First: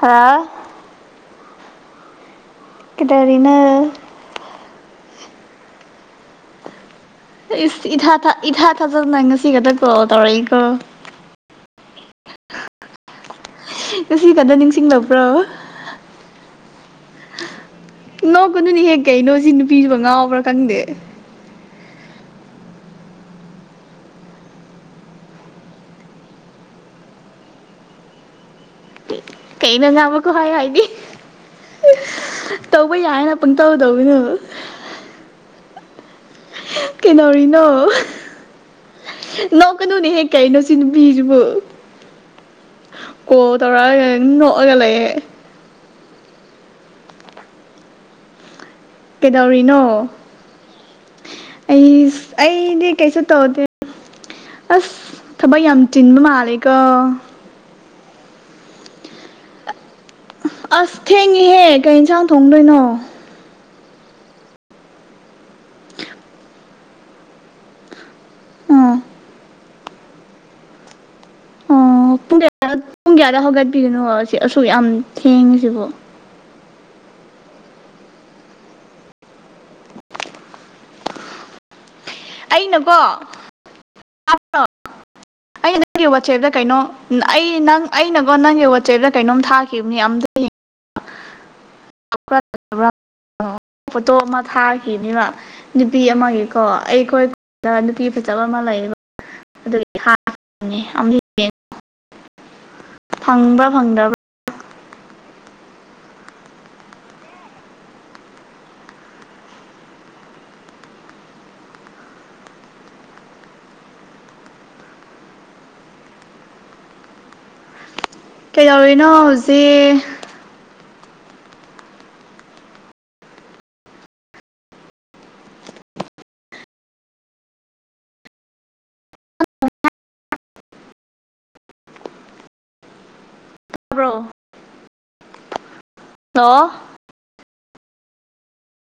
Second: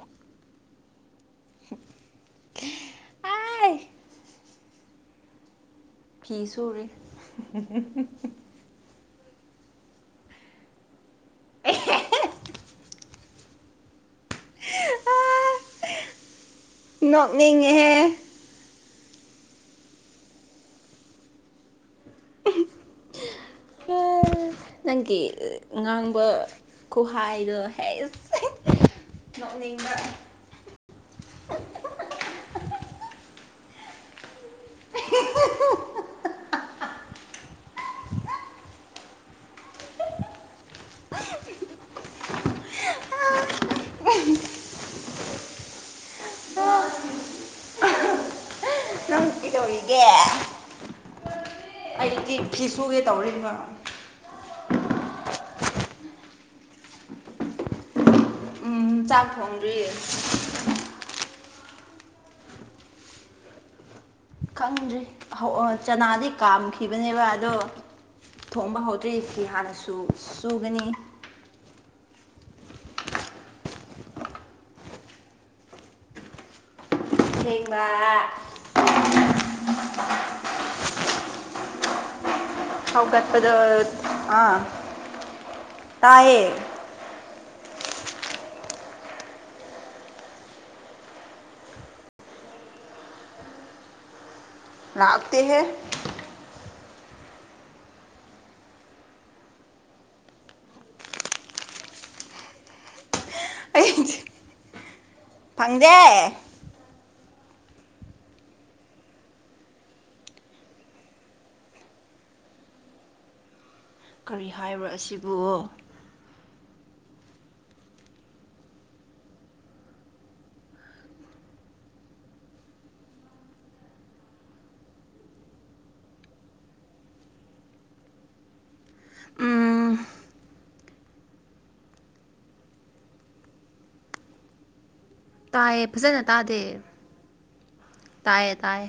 ꯍꯥ [unintelligible] ꯀꯩꯗꯧꯔꯤꯅꫭ ꯐꯤ ꯐꯤ ꯁꯨꯔꯤ ꯏꯊꯥ ꯏꯊꯥ ꯊꯥꯖꯕꯗ ꯉꯁꯤ ꯈꯛꯇ ꯀꯣꯜ ꯇꯧꯔꯛꯏꯀꯣ ꯉꯁꯤ ꯀꯟꯅ ꯅꯤꯡꯁꯤꯡꯂꯕ꯭ꯔꯣꯕ ꯅꯣꯛꯅꯤꯡꯉꯦꯍꯦ ꯅꯣ ꯀꯅꯨꯅꯤ ꯍꯦꯛ ꯀꯩꯅꯣ ꯁꯤ ꯅꯨꯄꯤꯗꯨꯕ ꯉꯥꯎꯕ꯭ꯔꯥ ꯈꯪꯗꯦ ꯅꯪꯒꯤ ꯉꯥꯡꯕ ꯈꯨꯍꯥꯏꯗꯣ ꯍꯩꯁ ꯀꯩꯅꯣ ꯉꯥꯡꯕꯀꯣ ꯍꯥꯏ ꯍꯥꯏꯗꯤ ꯇꯧꯕ ꯌꯥꯏ ꯍꯥꯏꯅ ꯄꯨꯡ ꯇꯧꯗꯧ ꯇꯧꯒꯅꯣ ꯀꯩꯗꯧꯔꯤꯅꯣ ꯅꯣꯛꯒꯅꯨꯅꯦ ꯀꯩꯅꯣ ꯁꯤ ꯅꯨꯕꯤꯁꯤꯕꯨ ꯀꯣꯜ ꯇꯧꯔꯛꯑꯒ ꯅꯣꯛꯑꯒ ꯂꯩꯌꯦ ꯅꯪ ꯀꯩꯗꯧꯔꯤꯅꯣ ꯀꯩꯗꯧꯔꯤꯒꯦ ꯑꯩ ꯐꯤ ꯑꯩꯗꯤ ꯁꯨꯒꯦ ꯀꯩꯁꯨ ꯇꯧꯔꯤꯕ ꯇꯧꯗꯦ ꯑꯁ ꯊꯕꯛ ꯌꯥꯝ ꯆꯤꯟꯕ ꯃꯥꯜꯂꯦꯀꯣ ꯎꯝ ꯆꯥꯛ ꯊꯣꯡꯗ꯭ꯔꯤꯌꯦ ꯑꯁ ꯊꯦꯡꯉꯍꯦ ꯀꯩ ꯌꯦꯟꯁꯥꯡ ꯊꯣꯡꯗꯣꯏꯅꯣ ꯈꯪꯗ꯭ꯔꯤ ꯆꯅꯥꯗꯤ ꯀꯥꯝꯈꯤꯕꯅꯦꯕ ꯑꯗꯣ ꯊꯣꯡꯕ ꯑꯥ ꯍꯧꯗ꯭ꯔꯔꯤꯁꯤ ꯍꯥꯟꯅꯁꯨ ꯆꯨꯒꯅꯤ ꯑꯣ ꯄꯨꯡ ꯀꯌꯥꯗ ꯄꯨꯡ ꯀꯌꯥꯗ ꯍꯧꯒꯠꯄꯤꯒꯅꯣ ꯁꯤ ꯑꯁꯨꯛ ꯌꯥꯝ ꯊꯦꯡꯉꯤꯁꯤꯕꯣ [inaudible] [unintelligible] ꯍꯧꯒꯠꯄꯗꯣ ꯑꯥ ꯑꯩꯅꯀꯣꯄ꯭ꯔꯣ ꯑꯩ ꯅꯪꯒꯤ ꯇꯥꯏꯌꯦ ꯋꯥꯆꯦꯞꯇ ꯀꯩꯅꯣ ꯑꯩ ꯅꯪ ꯑꯩꯅꯒꯣ ꯅꯪꯒꯤ ꯋꯥꯆꯦꯞꯇ ꯀꯩꯅꯣꯝ ꯊꯥꯈꯤꯕꯅꯤ ꯑꯝꯇ ꯐꯣꯇꯣ ꯑꯃ ꯊꯥꯈꯤꯅꯤꯕ ꯂꯥꯛꯇꯦꯍꯦ ꯅꯨꯄꯤ ꯑꯃꯒꯤꯀꯣ ꯑꯩꯈꯣꯏ ꯅꯨꯅꯨꯡꯄꯤꯤ ꯐꯖꯕ ꯑꯃ ꯂꯩꯌꯦꯕ ꯑꯗꯨ ꯐꯪꯕ꯭ꯔꯥ ꯑꯩ ꯐꯪꯗ꯭ꯔꯕ꯭ꯔ ꯐꯪꯗꯦ ꯀꯔꯤ ꯍꯥꯏꯕ ꯑꯁꯤꯕꯨ ꯀꯩꯗꯧꯔꯤꯅꯣ ꯍꯧꯖꯤꯛ ꯎꯝ ꯇꯕ꯭ꯔꯣ ꯇꯥꯏꯌꯦ ꯐꯖꯅ ꯍꯜꯂꯣ ꯇꯥꯗꯦ ꯇꯥꯏꯌꯦ ꯇꯥꯏ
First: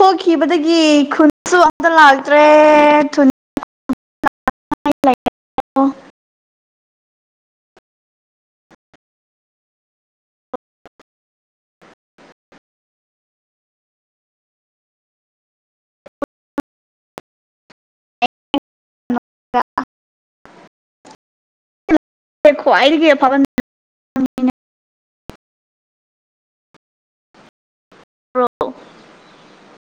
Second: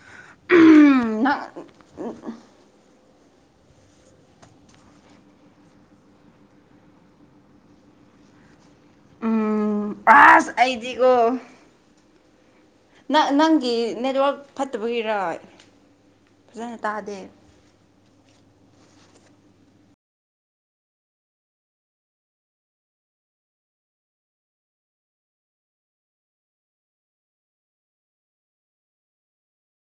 ꯊꯣꯛꯈꯤꯕꯗꯒꯤ ꯅꯪ ꯈꯨꯟꯁꯨ ꯑꯝꯇ ꯂꯥꯛꯇ꯭ꯔꯦ ꯂꯩꯌꯣ ꯄꯥꯁ ꯑꯩꯗꯤꯒꯣ ꯅ ꯅꯪꯒꯤ ꯅꯦꯠꯋꯛ ꯐꯠꯇꯕꯒꯤꯔꯣꯏ ꯐꯖꯅ ꯇꯥꯗꯦ ꯍꯈꯣ ꯍꯥꯏꯔꯤꯒꯦ ꯐꯕ [unintelligible]